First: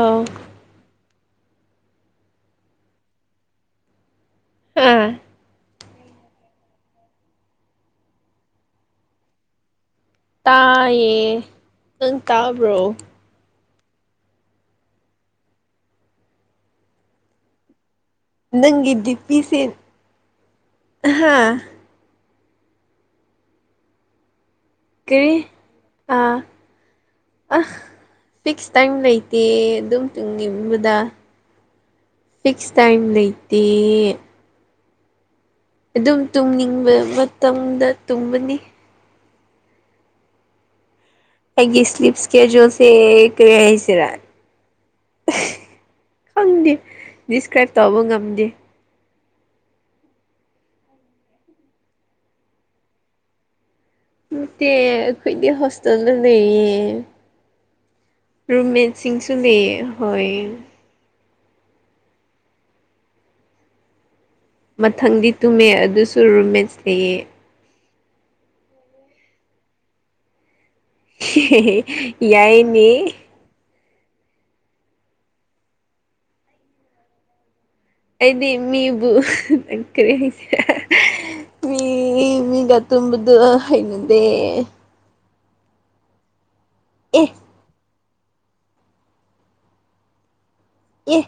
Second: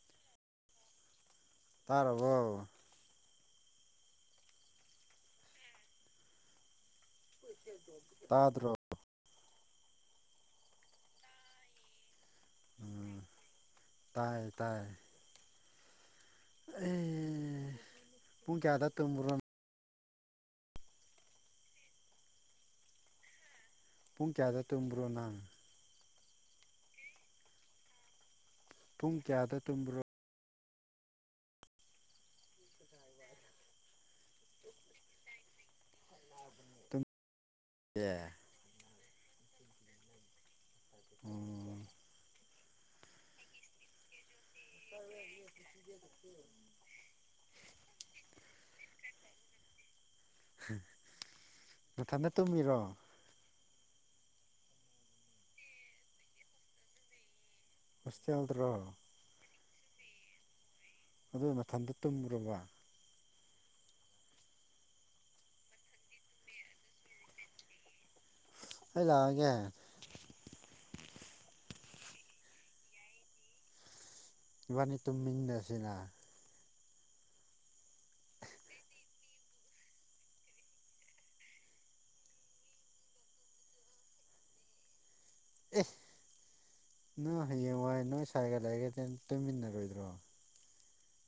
ꯑꯥꯎ ꯇꯥꯔꯔꯕꯣ ꯑꯥ ꯑꯥꯗ꯭ꯔꯣ ꯇꯥꯏꯌꯦ ꯅꯪ ꯇꯥꯕ꯭ꯔꯣ ꯇꯥꯏ ꯇꯥꯏ ꯑꯦ ꯄꯨꯡ ꯀꯌꯥꯗ ꯅꯪꯒꯤꯗꯤ ꯇꯨꯝꯕ꯭ꯔꯣ ꯄꯤꯁꯦ ꯍꯥꯥ ꯄꯨꯡ ꯀꯌꯥꯗ ꯇꯨꯝꯕ꯭ꯔꯣ ꯅꯪ ꯑ ꯑ ꯐꯤꯛꯁ ꯇꯥꯏꯝ ꯄꯨꯡ ꯂꯩꯇꯦ ꯀꯌꯥꯗ ꯇꯨꯝꯕ꯭ꯔꯣ ꯑꯗꯨꯝ ꯇꯨꯡꯒꯤꯕꯗ ꯐꯤꯛꯁ ꯇꯥꯏꯝ ꯂꯩꯇꯦ ꯑꯗꯨꯝ ꯇꯨꯝꯅꯤꯡꯕ ꯃꯇꯝꯗ ꯑꯦ ꯇꯨꯝꯕꯅꯤ ꯍꯥꯏꯒꯤ ꯎꯝ ꯁꯂꯤꯞꯁ ꯀꯌꯥꯖꯣꯁꯦ ꯀꯔꯤ ꯍꯥꯏꯁꯤꯔ ꯈꯪꯗꯦ ꯗꯤꯁꯀ꯭ꯔꯥꯏꯞ ꯇꯧꯕ ꯉꯝꯗꯦ ꯃꯊꯟ ꯗ ꯇꯨꯝꯃꯤꯔꯣ ꯅꯠꯇꯦ ꯑꯩꯈꯣꯏꯗꯤ ꯍꯣꯁꯇꯦꯜꯗ ꯂꯩꯌꯦ ꯍꯣꯁꯇꯦꯜꯗꯔꯣ ꯔꯃꯦꯠ ꯁꯤꯡꯁꯨꯗꯤ ꯍꯣꯏ ꯑꯗꯨ ꯃꯊꯟꯗ ꯇꯨꯝꯈꯔꯕ ꯃꯊꯪꯗꯤ ꯇꯨꯝꯃꯦ ꯑꯗꯨꯁꯨ ꯔꯨꯝꯃꯦꯠꯁ ꯂꯩꯌꯦ ꯑꯩ ꯂꯥꯛ ꯑꯒꯦ ꯌꯥꯏꯅꯤ ꯏꯕꯥꯅꯤ ꯇꯨꯝꯃꯤꯟꯅꯕꯁꯤꯅ ꯑꯩꯗꯤ ꯃꯤꯕꯨ ꯅꯪ ꯀꯔꯤꯍꯥꯏꯁꯤ ꯔꯥ ꯃꯤ ꯃꯤꯒ ꯇꯨꯝꯝꯕꯗꯨ ꯍꯩꯅꯗꯦ ꯑꯦ ꯑꯦ ꯅꯪ ꯍꯌꯦꯡ ꯋꯥꯏ ꯅꯣꯏ ꯁꯋꯥꯒ ꯂꯩꯒꯗꯤ ꯇꯨꯃꯤꯟꯅꯔꯣꯏꯗ꯭ꯔꯣ ꯑꯦ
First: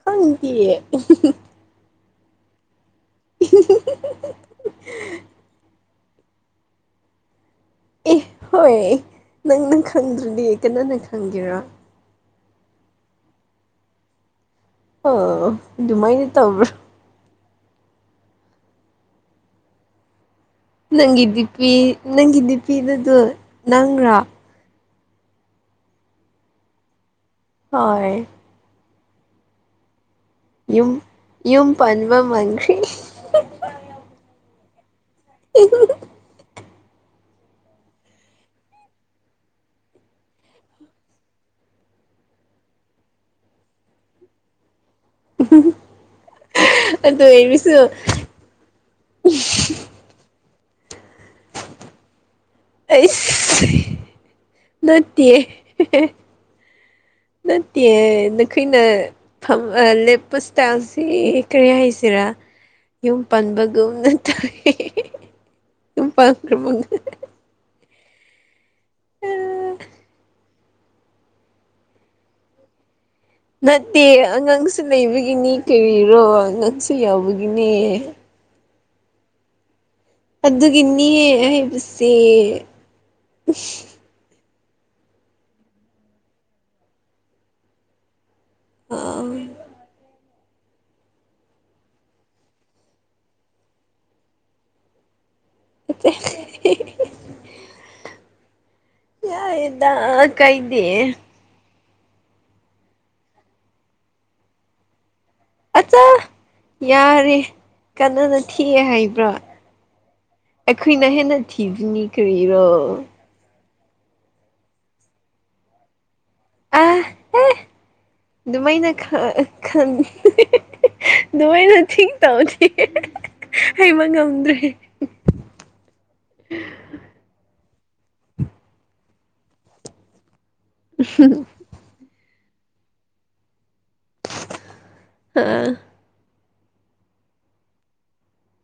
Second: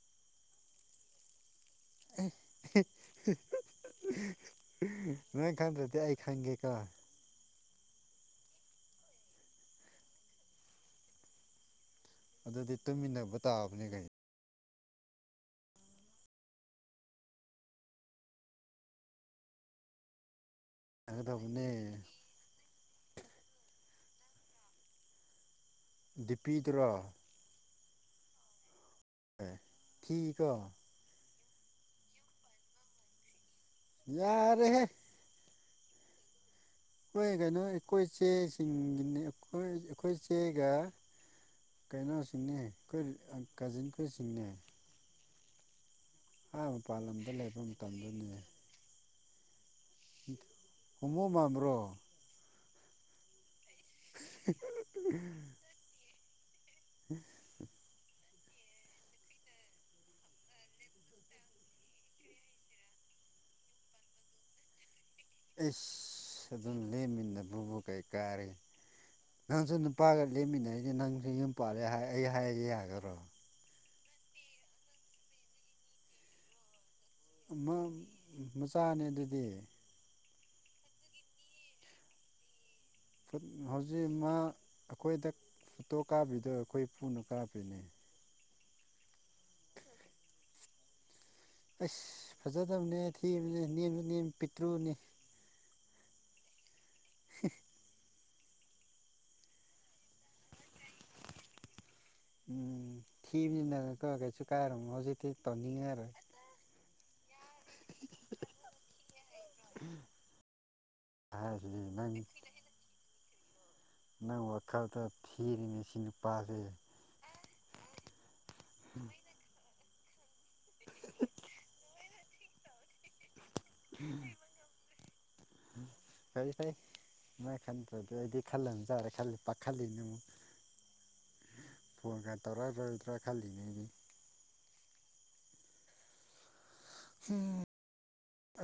ꯈꯪꯗꯤꯌꯦ ꯅꯣꯏ ꯈꯟꯗ꯭ꯔꯗꯤ ꯑꯩ ꯈꯪꯒꯦꯀꯣ ꯑꯦ ꯍꯣꯏ ꯅꯪꯅ ꯈꯪꯗ꯭ꯔꯗꯤ ꯀꯅꯥꯅ ꯈꯪꯒꯦꯔꯣ ꯑꯗꯨꯗꯤ ꯇꯨꯃꯤꯟꯅꯕ ꯇꯥꯕꯅꯦ ꯀꯩꯅ ꯑꯣ ꯑꯗꯨꯃꯥꯏꯅ ꯇꯧꯕ꯭ꯔꯥ ꯅꯪꯒꯤ ꯌꯥꯒꯗꯕꯅꯦ ꯗꯤꯄꯤ ꯅꯪꯒꯤ ꯗꯤꯄꯤꯗꯨꯗꯣ ꯅꯪꯒ꯭ꯔꯥ ꯗꯤꯄꯤꯗꯨꯔꯣ ꯍꯣꯏ ꯑꯦ ꯀꯤꯀꯣ ꯌꯨꯝ ꯌꯨꯨꯝ ꯄꯟꯕ ꯃꯟ ꯈꯔ꯭ꯦ ꯌꯥꯔꯦꯍꯦ ꯀ [inaudible] ꯑꯩꯈꯣꯏ ꯀꯩꯅꯣ ꯑꯩꯈꯣꯏ ꯏꯆꯦꯁꯤꯡꯒꯤꯅꯤ ꯑꯩꯈꯣꯏ ꯏꯆꯦꯒ ꯀꯩꯅꯣꯁꯤꯡꯅꯦ ꯑꯩꯈꯣꯏ ꯀꯖꯤꯟꯈꯣꯏꯁꯤꯡꯅꯦ ꯎ ꯑ ꯃꯄꯥꯟ ꯂꯝꯗ ꯂꯩꯕ ꯃꯇꯝꯗꯅꯦ ꯍꯣꯃꯣ ꯃꯥꯟꯕꯥꯔꯣ ꯑꯩꯁ ꯅꯠꯇꯦ ꯅꯠꯇꯦ ꯑꯩꯈꯣꯏꯅ ꯂꯦꯞꯄ ꯏꯁꯇꯥꯏꯜꯁꯤ ꯀꯔꯤ ꯍꯥꯏꯁꯤꯔꯥ ꯌꯨꯝ ꯄꯟꯕꯒꯨꯝꯅ ꯇꯧꯏ ꯏꯁ ꯑꯗꯨꯝ ꯂꯦꯝꯃꯤꯟꯅ ꯕꯕꯨ ꯀꯩ ꯀꯥꯔꯦ ꯅꯪꯁꯨ ꯑꯗꯨ ꯄꯥꯒ ꯂꯦꯝꯃꯤꯟꯅꯩꯁꯦ ꯅꯪꯁꯨ ꯌꯨꯝ ꯄꯥꯜꯂꯦ ꯑꯩ ꯍꯥꯏꯔꯁꯦ ꯌꯥꯈꯔꯣ ꯅꯠꯇꯦ ꯑꯉꯥꯡꯁꯨ ꯂꯩꯕꯒꯤꯅꯤ ꯀꯔꯤꯔꯣ ꯑꯉꯥꯡꯁꯨ ꯌꯥꯎꯕꯒꯤ ꯃꯆꯥꯅꯦ ꯑꯗꯨꯗꯤ ꯑꯗꯨꯒꯤꯅꯤ ꯍꯥꯏꯕꯁꯦ ꯍꯧꯖꯤꯛ ꯃꯥ ꯑꯩꯈꯣꯏꯗ ꯐꯨꯠꯇꯣ ꯀꯥꯞꯕꯤꯗꯣ ꯑꯩꯈꯣꯏ ꯄꯨꯅ ꯀꯥꯔꯞꯄꯤꯅꯤ ꯑꯥ ꯎꯝ ꯑꯁ ꯐꯖꯗꯕꯅꯦ ꯊꯤꯕꯅꯦ ꯅꯦꯝꯁꯨ ꯅꯦꯝ ꯄꯤꯛꯇ꯭ꯔꯨꯅꯦ ꯑ ꯌꯥꯗ ꯀꯩꯗꯦ ꯎꯝ ꯊꯤꯕꯅꯤꯅꯥ ꯀꯣ ꯀꯩꯁꯨ ꯀꯥꯏꯔꯝꯃꯣꯏ ꯍꯧꯖꯤꯇꯤ ꯑꯆꯥ ꯌꯥꯔꯦ ꯀꯅꯥꯅ ꯊꯤꯑꯦ ꯍꯥꯏꯕ꯭ꯔꯣ ꯑꯩꯈꯣꯏꯅ ꯍꯦꯟꯅ ꯍꯥꯏꯁꯤꯗꯤ ꯊꯤꯕꯅꯤ ꯅꯪ ꯀꯔꯤꯔꯣ ꯅꯪ ꯋꯥꯈꯜꯗ ꯊꯤꯔꯤꯉꯩ ꯁꯤ ꯅꯨꯄꯥꯁꯦ ꯑꯦ ꯑꯗꯨꯃꯥꯏꯅ ꯈꯟ ꯑꯗꯨꯃꯥꯏꯅ ꯊꯤꯡ ꯇꯧꯗꯤ ꯍꯩꯕ ꯉꯝꯗ꯭ꯔꯦ ꯎꯝ ꯐꯩ ꯐꯩ ꯃꯥꯏ ꯈꯟꯗ꯭ꯔꯗꯤ ꯑꯩꯗꯤ ꯈꯜꯂꯅ ꯆꯔꯦ ꯈꯜꯂꯤ ꯄ ꯈꯜꯂꯤꯅ ꯑꯃꯨꯛ ꯍꯝ ꯐꯣꯟꯒ ꯇꯧꯔꯛꯑꯔꯣꯏꯗ꯭ꯔꯥ ꯈꯜꯂꯤꯅꯦꯗꯤ ꯑ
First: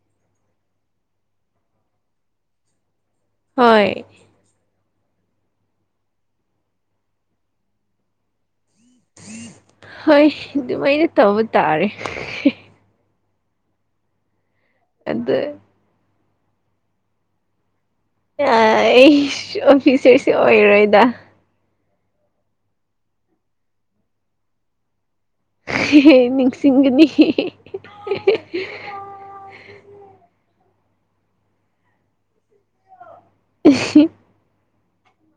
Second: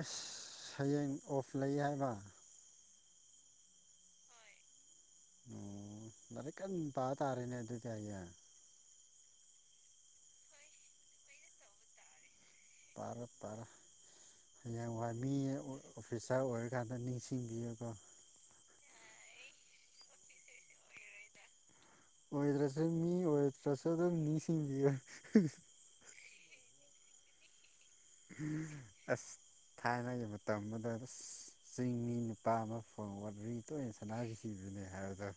ꯑꯁ ꯁꯌꯦꯡ ꯑꯣꯐ ꯂꯩ ꯍꯥꯏꯕ ꯍꯣꯏ ꯑꯣ ꯂꯥꯏꯔꯤꯛ ꯀꯟ ꯄꯥ ꯇꯥꯔꯦꯅꯦ ꯑꯗꯨꯗꯤ ꯍꯥꯏꯌꯦ ꯍꯣꯏ ꯑꯗꯨꯃꯥꯏꯅ ꯇꯧꯕ ꯇꯥꯔꯦ ꯄꯔ ꯄꯔꯡ ꯋꯥ ꯃꯤ ꯑꯗꯨ ꯑꯣꯐꯤꯁꯥꯔ ꯑꯣꯏꯔꯀꯥꯟꯗ ꯅꯤꯡꯁꯤꯡꯕꯤꯌꯒ ꯑꯩ ꯑꯣꯐꯤꯁꯔꯁꯤ ꯑꯣꯏꯔꯣꯏꯗ ꯑꯣꯏꯗ꯭ꯔꯁꯨ ꯃꯤ ꯑꯣꯏꯗ꯭ꯔꯁꯨ ꯑꯗꯨꯝ ꯃꯤꯁꯤꯡꯕꯤ ꯅꯤꯡꯁꯤꯡꯒꯅꯤ ꯑꯁ ꯊꯥꯏꯅꯒꯤ ꯃꯇꯝꯗꯨꯗ ꯆꯤꯡꯃꯤ ꯅꯨꯄꯥ ꯑꯃ ꯐꯣꯟꯒꯠꯔꯤ ꯇꯣꯏꯅ ꯁꯥꯟꯅꯈꯤꯕꯅꯤ ꯍꯥꯏꯕꯗ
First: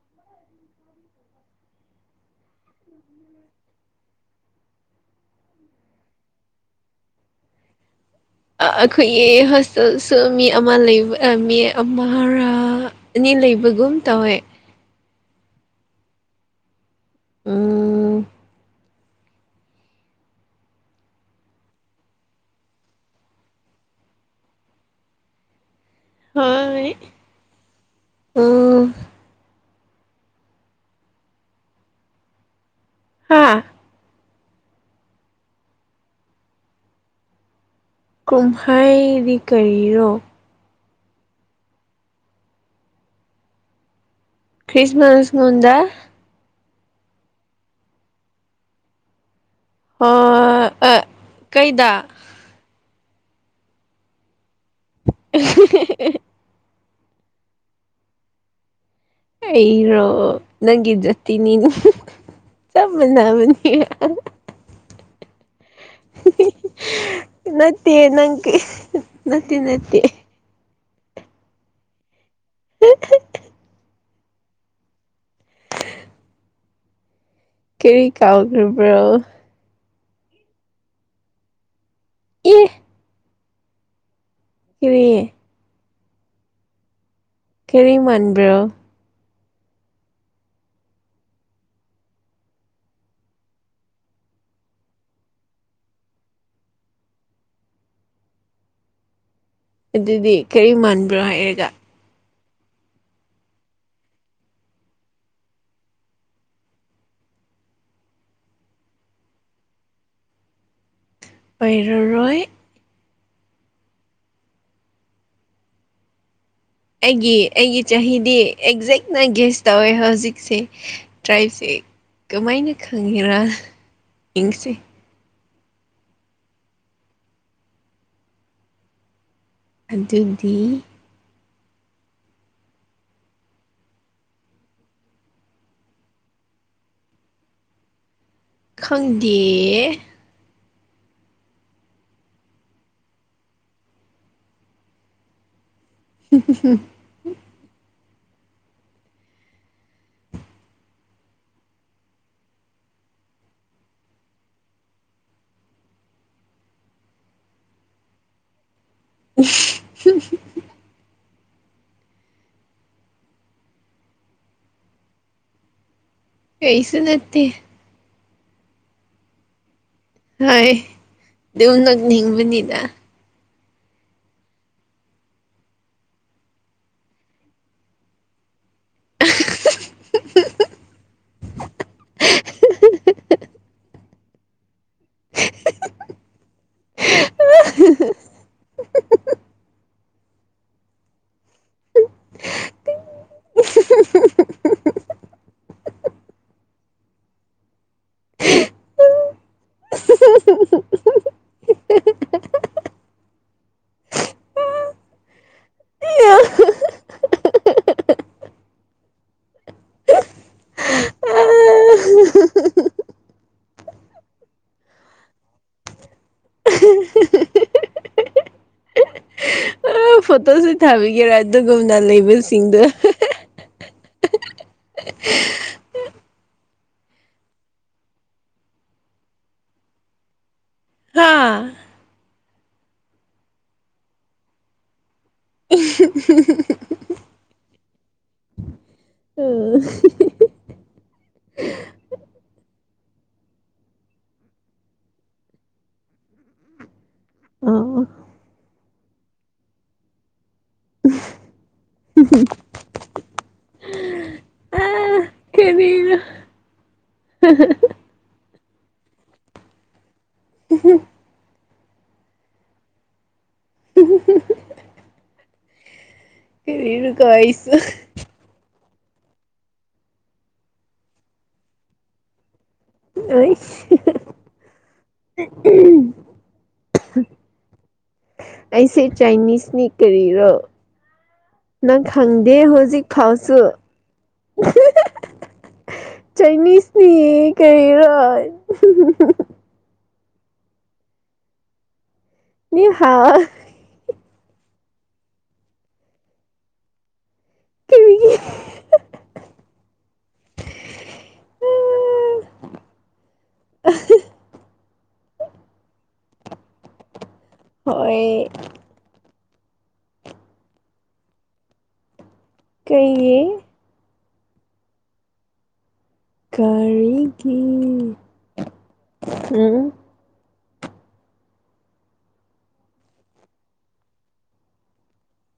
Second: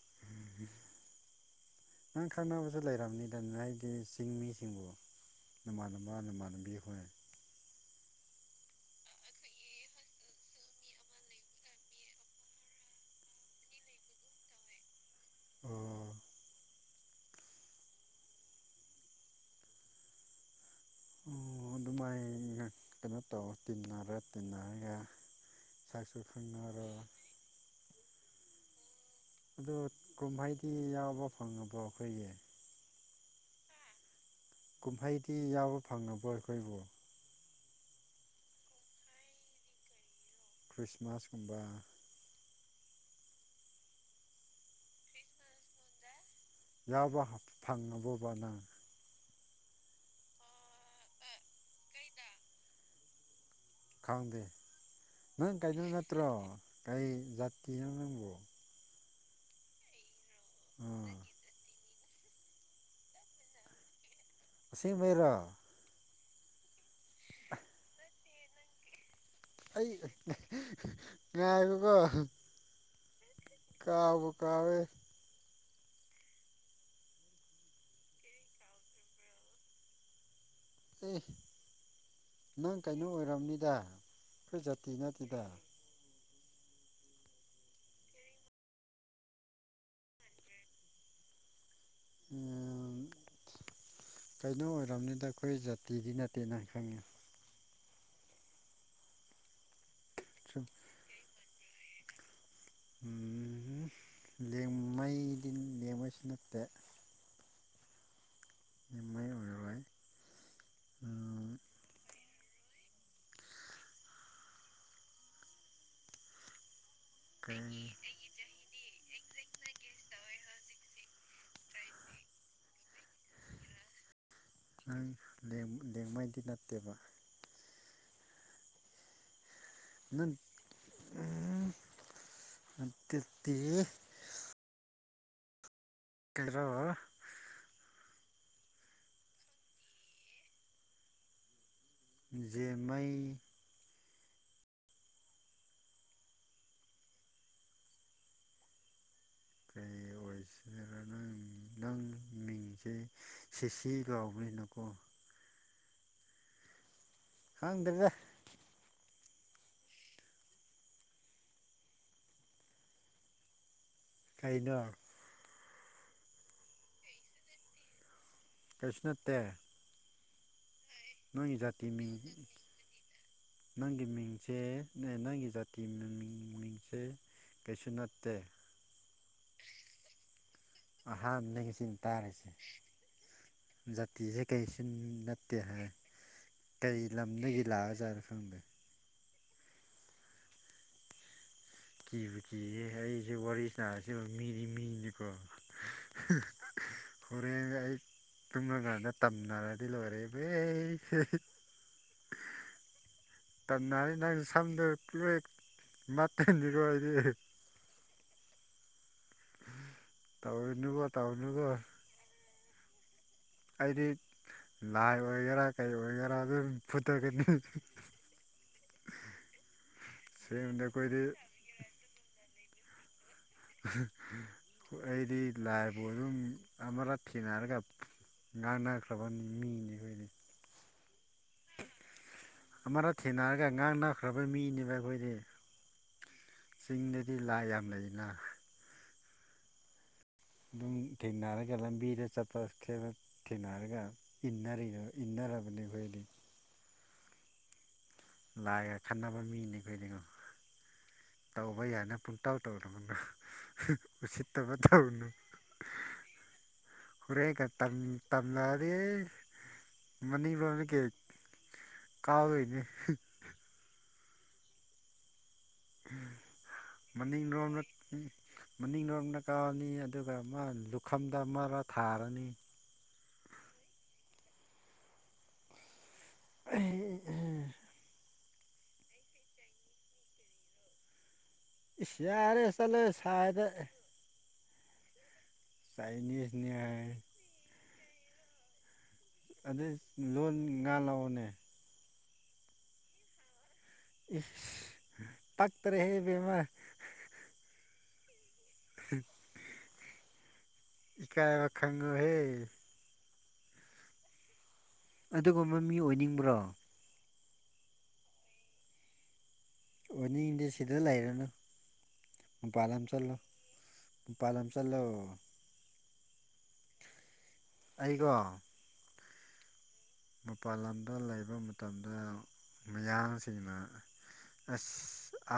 ꯅꯪ ꯈꯪꯅꯕꯁꯨ ꯂꯩꯔꯕꯅꯤꯗꯅ ꯍꯥꯏꯗꯤ ꯆꯤꯡ ꯃꯤꯁꯤꯡꯕꯨ ꯅꯃꯥꯟꯅꯕ ꯅꯃꯥꯟꯅꯕꯤ ꯑꯩꯈꯣꯏ ꯑꯩꯈꯣꯏꯒꯤ ꯍꯣꯁꯇꯦꯜꯁꯨ ꯃꯤ ꯑꯃ ꯂꯩꯕ ꯃꯤ ꯑꯃꯔꯥ ꯑꯅꯤ ꯂꯩꯕꯒꯨꯝ ꯇꯧꯋꯦ ꯎꯥ ꯑ ꯑꯣ ꯑꯗꯨꯃꯥꯏꯅ ꯀꯩꯅꯣ ꯇꯧ ꯇꯤꯟꯅꯔ ꯇꯤꯟꯅꯔꯒ ꯁꯥꯁꯨ ꯈꯪꯅꯔ ꯍꯣꯏ ꯎꯝ ꯑꯣ ꯀꯨꯝꯍꯩꯗꯤ ꯌꯥꯎꯕ ꯐꯪꯉꯕꯣ ꯑꯩꯈꯣꯏꯒꯤ ꯍꯥꯥ ꯀꯨꯝꯍꯩꯗꯤ ꯌꯥꯎꯕ ꯐꯪꯉꯕ ꯑꯩꯈꯣꯏꯕꯨ ꯀꯨꯝꯍꯥꯏꯗꯤ ꯀꯔꯤꯔꯣ ꯈ꯭ꯔꯤꯁꯃꯥꯁ ꯀꯨꯝꯕ ꯈ꯭ꯔꯤꯁꯃꯁ ꯍꯗ ꯌꯥꯕ ꯐꯪꯉꯕꯕꯅ ꯀꯩꯗ ꯈꯪꯗꯦ ꯅꯪ ꯀꯥꯏꯗ ꯅꯠꯇ꯭ꯔꯣ ꯀꯩ ꯖꯥꯇꯤꯅꯣ ꯅꯪꯕꯨ ꯑꯩꯔꯣ ꯅꯪꯒꯤ ꯑꯥ ꯖꯇꯤꯅꯤꯅ ꯆꯞ ꯃꯅꯕꯅꯤ ꯑꯁꯤ ꯃꯩꯔꯥ ꯅꯠꯇꯦ ꯅꯪ ꯅꯠꯇꯦ ꯑꯩ ꯅꯠꯇꯦ ꯉꯥꯏꯕꯀꯣ [unintelligible] ꯀ ꯀꯥꯥꯎꯕ ꯀꯥꯋꯦ ꯀꯦꯔꯤ ꯀꯥꯎꯈ꯭ꯔꯤꯕ꯭ꯔꯣ ꯑꯦ ꯑꯦ ꯅꯪ ꯀꯩꯅꯣ ꯑꯣꯏꯝꯅꯤꯗ ꯑꯩꯈꯣꯏ ꯖꯥꯠꯇꯤ ꯀꯔꯤ ꯅꯠꯇꯦꯗ ꯀꯦꯔꯤ ꯃꯟꯕ꯭ꯔꯣ ꯀꯩꯅꯣ ꯑꯣꯏꯔꯕꯝꯅꯤꯗ ꯑꯩꯈꯣꯏ ꯖꯥꯇꯤꯗꯤ ꯅꯠꯇꯦꯅ ꯈꯪꯉꯦ ꯑꯗꯨꯗꯤ ꯁꯨꯝ ꯀꯔꯤ ꯃꯥꯟꯕ꯭ꯔꯣ ꯍꯥꯏꯔꯒ ꯂꯦꯡꯉꯩꯗꯤ ꯂꯦꯡꯕꯩꯁꯨ ꯅꯠꯇꯦ ꯌꯦꯃꯩ ꯑꯣꯏꯔꯣꯏ ꯄꯔꯔꯣꯏ ꯑꯩꯒꯤ ꯑꯩꯒꯤ ꯀꯩ ꯆꯍꯤꯗꯤ ꯑꯦꯛꯖꯦꯛꯅ ꯒꯦꯁ ꯇꯧꯋꯦ ꯍꯧꯖꯤꯛꯁꯦ ꯇ꯭ꯔꯥꯏꯞꯁꯦ ꯀꯃꯥꯏꯅ ꯈꯪꯉꯦꯔ ꯏꯪꯁꯦ ꯑꯩ ꯂꯦꯡꯉꯩꯗꯤ ꯅꯠꯇꯦꯕ ꯑꯗꯨꯗꯤ ꯎꯝ ꯇꯠꯇ ꯀꯔꯣ ꯈꯪꯗꯦ ꯖꯦ ꯃꯩ ꯎ ꯍꯨꯝ ꯀꯩ ꯑꯣꯏꯁꯤꯔ ꯅꯪ ꯅꯪ ꯃꯤꯡꯁꯦ ꯁꯤꯁꯤ ꯂꯥꯎꯕꯅꯤꯅꯀꯣ ꯈꯥꯡꯪꯗ꯭ꯔꯒ ꯎ ꯍ ꯇꯥꯏꯩꯅ ꯀꯩꯁꯨ ꯅꯠꯇꯦ ꯀꯩꯁꯅꯠꯇꯦ ꯍꯣꯏ ꯑꯗꯨꯝ ꯖꯥꯇꯤ ꯃꯤꯡ ꯅꯛꯅꯤꯡꯕꯅꯤꯗ ꯅꯪꯒꯤ ꯃꯤꯡꯁꯦ ꯅꯪꯒꯤ ꯖꯥꯇꯤ ꯃꯤꯡꯁꯦ ꯀꯩꯁꯨ ꯅꯠꯇꯦ [inaudible] ꯑꯍꯥ ꯑꯅꯒꯤ ꯆꯤꯟ ꯇꯥꯔꯁꯦ ꯖꯥꯇꯤꯁꯦ ꯀꯔꯤꯁꯨ ꯅꯠꯇꯦ ꯍꯥꯏ ꯀꯔꯤ ꯂꯝꯗꯒꯤ ꯂꯥꯛꯑꯖꯥꯠꯔꯣ ꯈꯪꯗꯦ [inaudible] ꯀꯤꯕꯨ ꯀꯤꯌꯦꯦ ꯑꯩꯁꯦ ꯋꯥꯔꯤ ꯁꯥꯔꯁꯤꯕ ꯃꯤꯅꯤ ꯃꯤꯅꯤꯀꯣ ꯍ ꯍꯣꯔꯦꯟꯒ ꯑꯩ ꯇꯨꯝꯂꯀꯥꯟꯗ ꯇꯝꯅꯔꯗꯤ ꯂꯣꯏꯔꯦꯕꯩ ꯇꯟꯅ ꯑꯩ ꯅꯪ ꯁꯝꯗ ꯄꯦꯛ ꯃꯊꯦꯟꯁꯤꯔꯣ ꯍꯥꯏꯗꯤ ꯇꯧꯅꯕꯣ ꯇꯧꯅꯕꯣ ꯑꯩꯗꯤ ꯂꯥꯏ ꯑꯣꯏꯒꯦꯔꯥ ꯀꯩ ꯑꯣꯏꯒꯦꯔꯥ ꯑꯗꯨꯝ ꯐꯨꯊꯒꯅꯤ ꯑꯣ ꯐꯣꯇꯣꯁꯨ ꯁꯦꯡꯕꯗ ꯑꯩꯈꯣꯏꯗꯤ ꯊꯥꯕꯤꯒꯦꯔꯥ ꯑꯗꯨꯒꯨꯝꯅ ꯂꯩꯕꯁꯤꯡꯗꯣ ꯑꯩꯗꯤ ꯂꯥꯏꯕꯨ ꯑꯗꯨꯝ ꯑꯃꯔ ꯊꯦꯡꯅꯔꯒ ꯉꯥꯡꯅꯈ꯭ꯔꯕꯅꯤ ꯃꯤꯅꯤ ꯑꯩꯈꯣꯏꯗꯤ ꯍꯥꯥ ꯑꯃꯅ ꯊꯦꯡꯅꯔꯒ ꯉꯥꯡꯅꯈ꯭ꯔꯕ ꯃꯤꯅꯦꯕ ꯑꯩꯈꯣꯏꯗꯤ ꯎ ꯆꯤꯡꯗꯗꯤ ꯂꯥꯏ ꯌꯥꯝ ꯂꯩꯅ ꯎ ꯑꯗꯨꯝ ꯊꯦꯡꯅꯔꯒ ꯂꯝꯕꯤꯗ ꯆꯠꯄ ꯈꯦꯠꯅ ꯊꯦꯡꯅꯔꯒ ꯏꯟꯟꯅꯔꯤꯔ ꯏꯟꯟꯅꯔꯥꯕꯅꯤꯈꯣꯏꯗꯤ ꯑꯣ ꯂꯥꯛꯑꯒ ꯈꯟꯅꯕ ꯃꯤꯅꯦꯈꯣꯏꯗꯤꯉꯣ ꯇꯧꯕ ꯌꯥꯏꯅ ꯄꯨꯡꯇꯥꯎ ꯇꯧꯔꯨꯅꯨ ꯎꯁꯤꯠꯇꯕ ꯇꯧꯅꯨ ꯀꯔꯤꯅ ꯀꯔꯦꯒ ꯇꯝ ꯇꯝꯂꯗꯤꯦ ꯃꯅꯤꯡ ꯂꯣꯟꯅ ꯀꯩ ꯀꯥꯎꯗꯣꯏꯅꯦ ꯀꯔꯤꯔꯀꯣ ꯑꯩꯁꯨ ꯃꯅꯤꯡꯔꯣꯝꯗ ꯎ ꯃꯅꯤꯡ ꯂꯔꯣꯡꯅ ꯀꯥꯎꯔꯅꯤ ꯑꯗꯨꯒ ꯃꯥ ꯂꯨꯈꯝꯗ ꯑꯃ ꯊꯥꯔꯅꯤ ꯑ ꯎ ꯑꯩꯁꯦ ꯆꯥꯏꯅꯤꯁꯅꯤ ꯀꯔꯤꯔꯣ ꯅꯪ ꯏꯁ ꯈꯪꯗꯦ ꯌꯥꯔꯦ ꯆꯠꯂꯣ ꯍꯧꯖꯤꯛ ꯐꯥꯎꯁꯨ ꯁꯥꯏꯗ ꯆꯥꯏꯅꯤꯁꯅꯤ ꯀꯔꯤꯔꯣ ꯑꯗꯨ ꯂꯣꯟ ꯉꯥ ꯂꯥꯛꯑꯣꯅꯦ ꯍꯥ ꯏ ꯇꯥꯛꯛꯇꯔꯦ ꯕꯤꯃꯔ ꯀꯔꯤꯒꯤ [unintelligible] ꯏꯀꯥꯏꯔ ꯈꯥꯉꯨꯍꯦ ꯑ ꯑꯗꯨꯒꯨꯝꯕ ꯃꯤ ꯑꯣꯏꯅꯤꯡꯕ꯭ꯔꯣ ꯍꯣꯏ ꯑꯣꯏꯅꯤꯡ ꯏꯗꯤꯦ ꯁꯤꯗ ꯂꯩꯔꯅꯨ ꯃꯄꯥꯟꯗ ꯑꯃ ꯆꯠꯂꯣ ꯀꯩꯒꯤ ꯨꯡꯄꯥꯥꯜꯂ ꯆꯜꯂꯑꯣ ꯀꯔꯤꯒꯤ ꯑꯩꯀꯣ ꯃꯄꯥꯥꯟ ꯂꯝꯗ ꯂꯩꯕ ꯃꯇꯝꯗ ꯃꯤꯌꯥꯝꯁꯤꯡꯅ ꯑꯁ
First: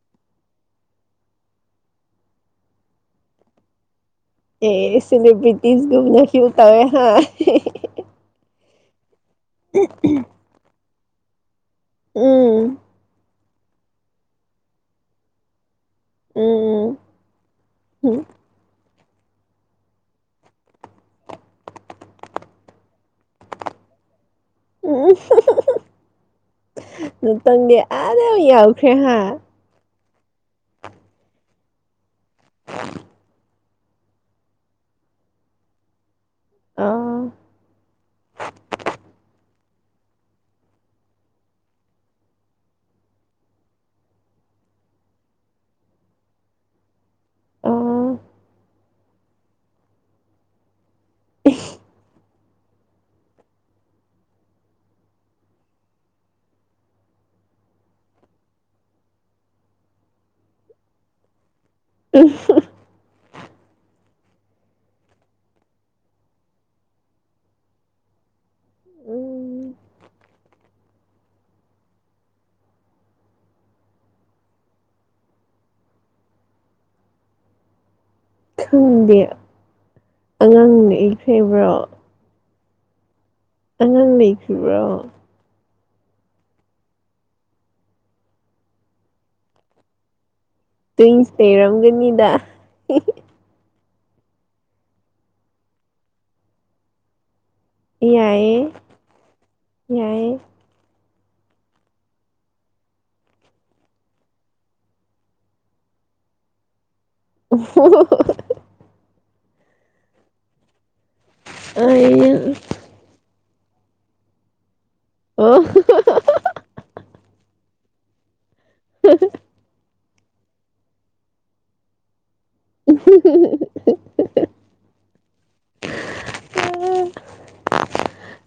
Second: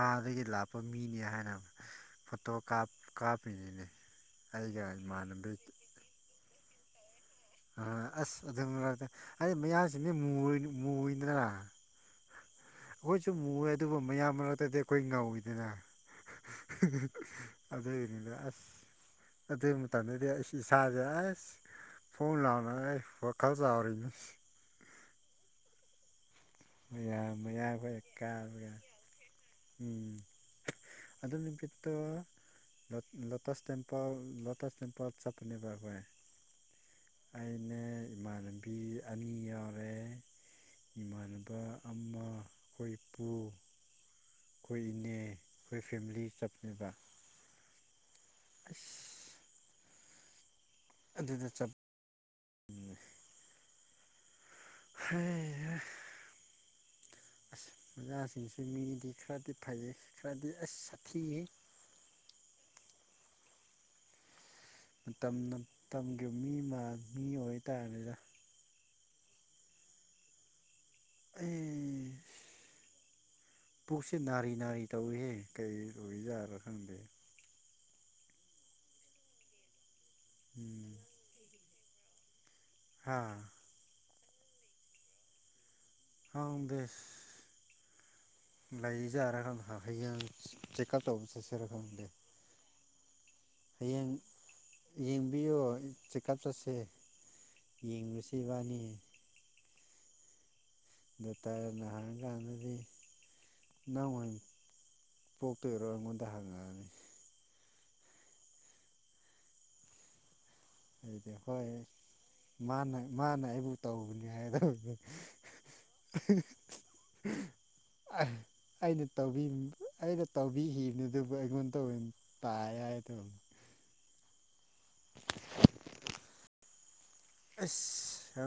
ꯑꯥꯗꯒꯤ ꯂꯥꯄ ꯃꯤꯅꯤ ꯍꯥꯏꯅꯕ ꯐꯣꯇꯣ ꯀꯥꯞ ꯀꯥꯞ ꯏꯉꯅꯦ ꯑꯦ ꯁꯤꯦꯂꯤꯕ꯭ꯔꯤꯇꯤꯁꯒꯨꯝꯅꯁꯨ ꯇꯔꯦ ꯍꯥꯏ ꯑꯥ ꯑꯁ ꯑꯗꯨꯝ ꯂꯥꯛꯇ ꯍꯥꯏꯗꯤ ꯃꯌꯥꯝꯁꯤꯅꯦ ꯃꯨꯣꯏꯗ꯭ꯔꯥ ꯎꯝ ꯑꯩꯈꯣꯏꯁꯨ ꯃꯨꯋꯦ ꯑꯗꯨꯕꯨ ꯃꯌꯥꯝ ꯃꯔꯛꯇꯗꯤ ꯑꯩꯈꯣꯏ ꯉꯧꯋꯤꯗꯅ ꯎꯝ ꯑꯗꯨꯗ ꯎꯝ ꯂꯩ ꯑꯁ ꯑꯗꯨꯒꯤ ꯃꯇꯝꯗꯗꯤ ꯑꯩ ꯏꯁꯥꯁꯦ ꯑꯁ ꯐꯣꯟ ꯂꯅ ꯋꯥꯀꯜꯖꯔꯅꯤ ꯃꯌꯥꯝ ꯎꯝ ꯃꯌꯥ ꯇꯪꯗꯤ ꯑꯩꯈꯣꯏ ꯑꯥꯗ ꯌꯥꯝ ꯀꯥꯕꯒ ꯌꯥꯎꯈ꯭ꯔꯦ ꯍꯥꯏ ꯎꯝ ꯑꯗꯨ ꯅꯨꯃꯤꯠꯇ lotus temple temple lotus temple ꯆꯄꯅꯤꯕꯔꯕ ꯑꯥ ꯑꯅꯦ ꯏꯃꯥꯟꯅꯕꯤ ꯑꯅꯤ ꯌꯥꯎꯔꯦ ꯏꯃꯥꯟꯅꯕ ꯑꯃ ꯑꯩꯈꯣꯏ ꯏꯄꯨ ꯑꯩꯈꯣꯏ ꯏꯅꯦ ꯑꯩꯈꯣꯏ ꯐꯦꯃꯤꯂꯤ ꯆꯞꯃꯤꯕ ꯑꯥ ꯑ ꯑꯗꯨꯗ ꯆꯥꯝ ꯍ ꯑꯁ ꯑꯣꯖꯥꯁꯤꯡꯁꯤ ꯃꯤꯗꯤ ꯈꯔꯗꯤ ꯐꯩꯌꯦ ꯈꯔꯗꯤ ꯑꯁ ꯁꯥꯊꯤꯌꯦ ꯎ ꯃꯇꯝ ꯃꯇꯝꯒꯤ ꯃꯤ ꯃꯤ ꯑꯣꯏꯇꯥꯔꯅꯤꯗ ꯎꯝ ꯎꯝ ꯄꯨꯛꯁꯦ ꯅꯥꯔꯤ ꯅꯥꯔꯤ ꯇꯧꯏꯍꯦ ꯀꯩ ꯂꯣꯏꯖꯥꯔꯥ ꯈꯪꯗꯦ ꯈꯪꯗꯦ ꯑꯉꯥꯡꯅ ꯎꯝ ꯏꯈ꯭ꯔꯕ꯭ꯔꯣ ꯍꯥꯥ ꯑꯉ ꯂꯩꯈꯔꯤꯕ꯭ꯔꯣ ꯑꯪꯗꯁ ꯂꯥꯏꯖꯔꯥꯒꯝ ꯊꯩꯒ ꯑ ꯆꯦꯛꯀꯞ ꯇ꯭ꯋꯤꯟꯁ ꯇꯧꯕꯁꯦ ꯁꯦꯔ ꯈꯪꯗꯦ ꯂꯩꯔꯝꯒꯅꯤꯗ ꯍꯌꯦꯡ ꯌꯦꯡꯕꯤꯌꯣ ꯆꯦꯛꯀꯞ ꯆꯠꯁꯦ ꯌꯦꯡꯂꯨꯁꯤ ꯌꯥꯏꯌꯦ ꯏꯕꯥꯅꯤ ꯌꯥꯏꯌꯦ ꯗꯣꯀꯇꯔꯅꯥ ꯍꯪꯉꯥ ꯀꯥꯟꯗꯗꯤ ꯅꯪ ꯑꯣꯏꯅꯥ ꯄꯣꯛꯇꯣꯏꯔꯣ ꯑꯩꯉꯣꯟꯗ ꯍꯪꯉꯛꯑꯅꯤ [unintelligible] ꯑꯩꯗꯤ ꯍꯣꯏ ꯑꯩ ꯃꯥꯅ ꯃꯥꯅ ꯑꯩꯕꯨ ꯇꯧꯕꯅꯤ ꯍꯥꯏꯔꯛꯅꯤ ꯑꯣ ꯑꯩꯅ ꯇꯧꯕꯤ ꯑꯩꯅ ꯇꯧꯕꯤꯈꯤꯕꯗꯨꯕꯨ ꯑꯩꯉꯣꯟꯗ ꯇꯧꯕ ꯑꯣꯏꯅ ꯇꯥ ꯌꯥꯏ ꯇꯧꯕꯅꯤ ꯑ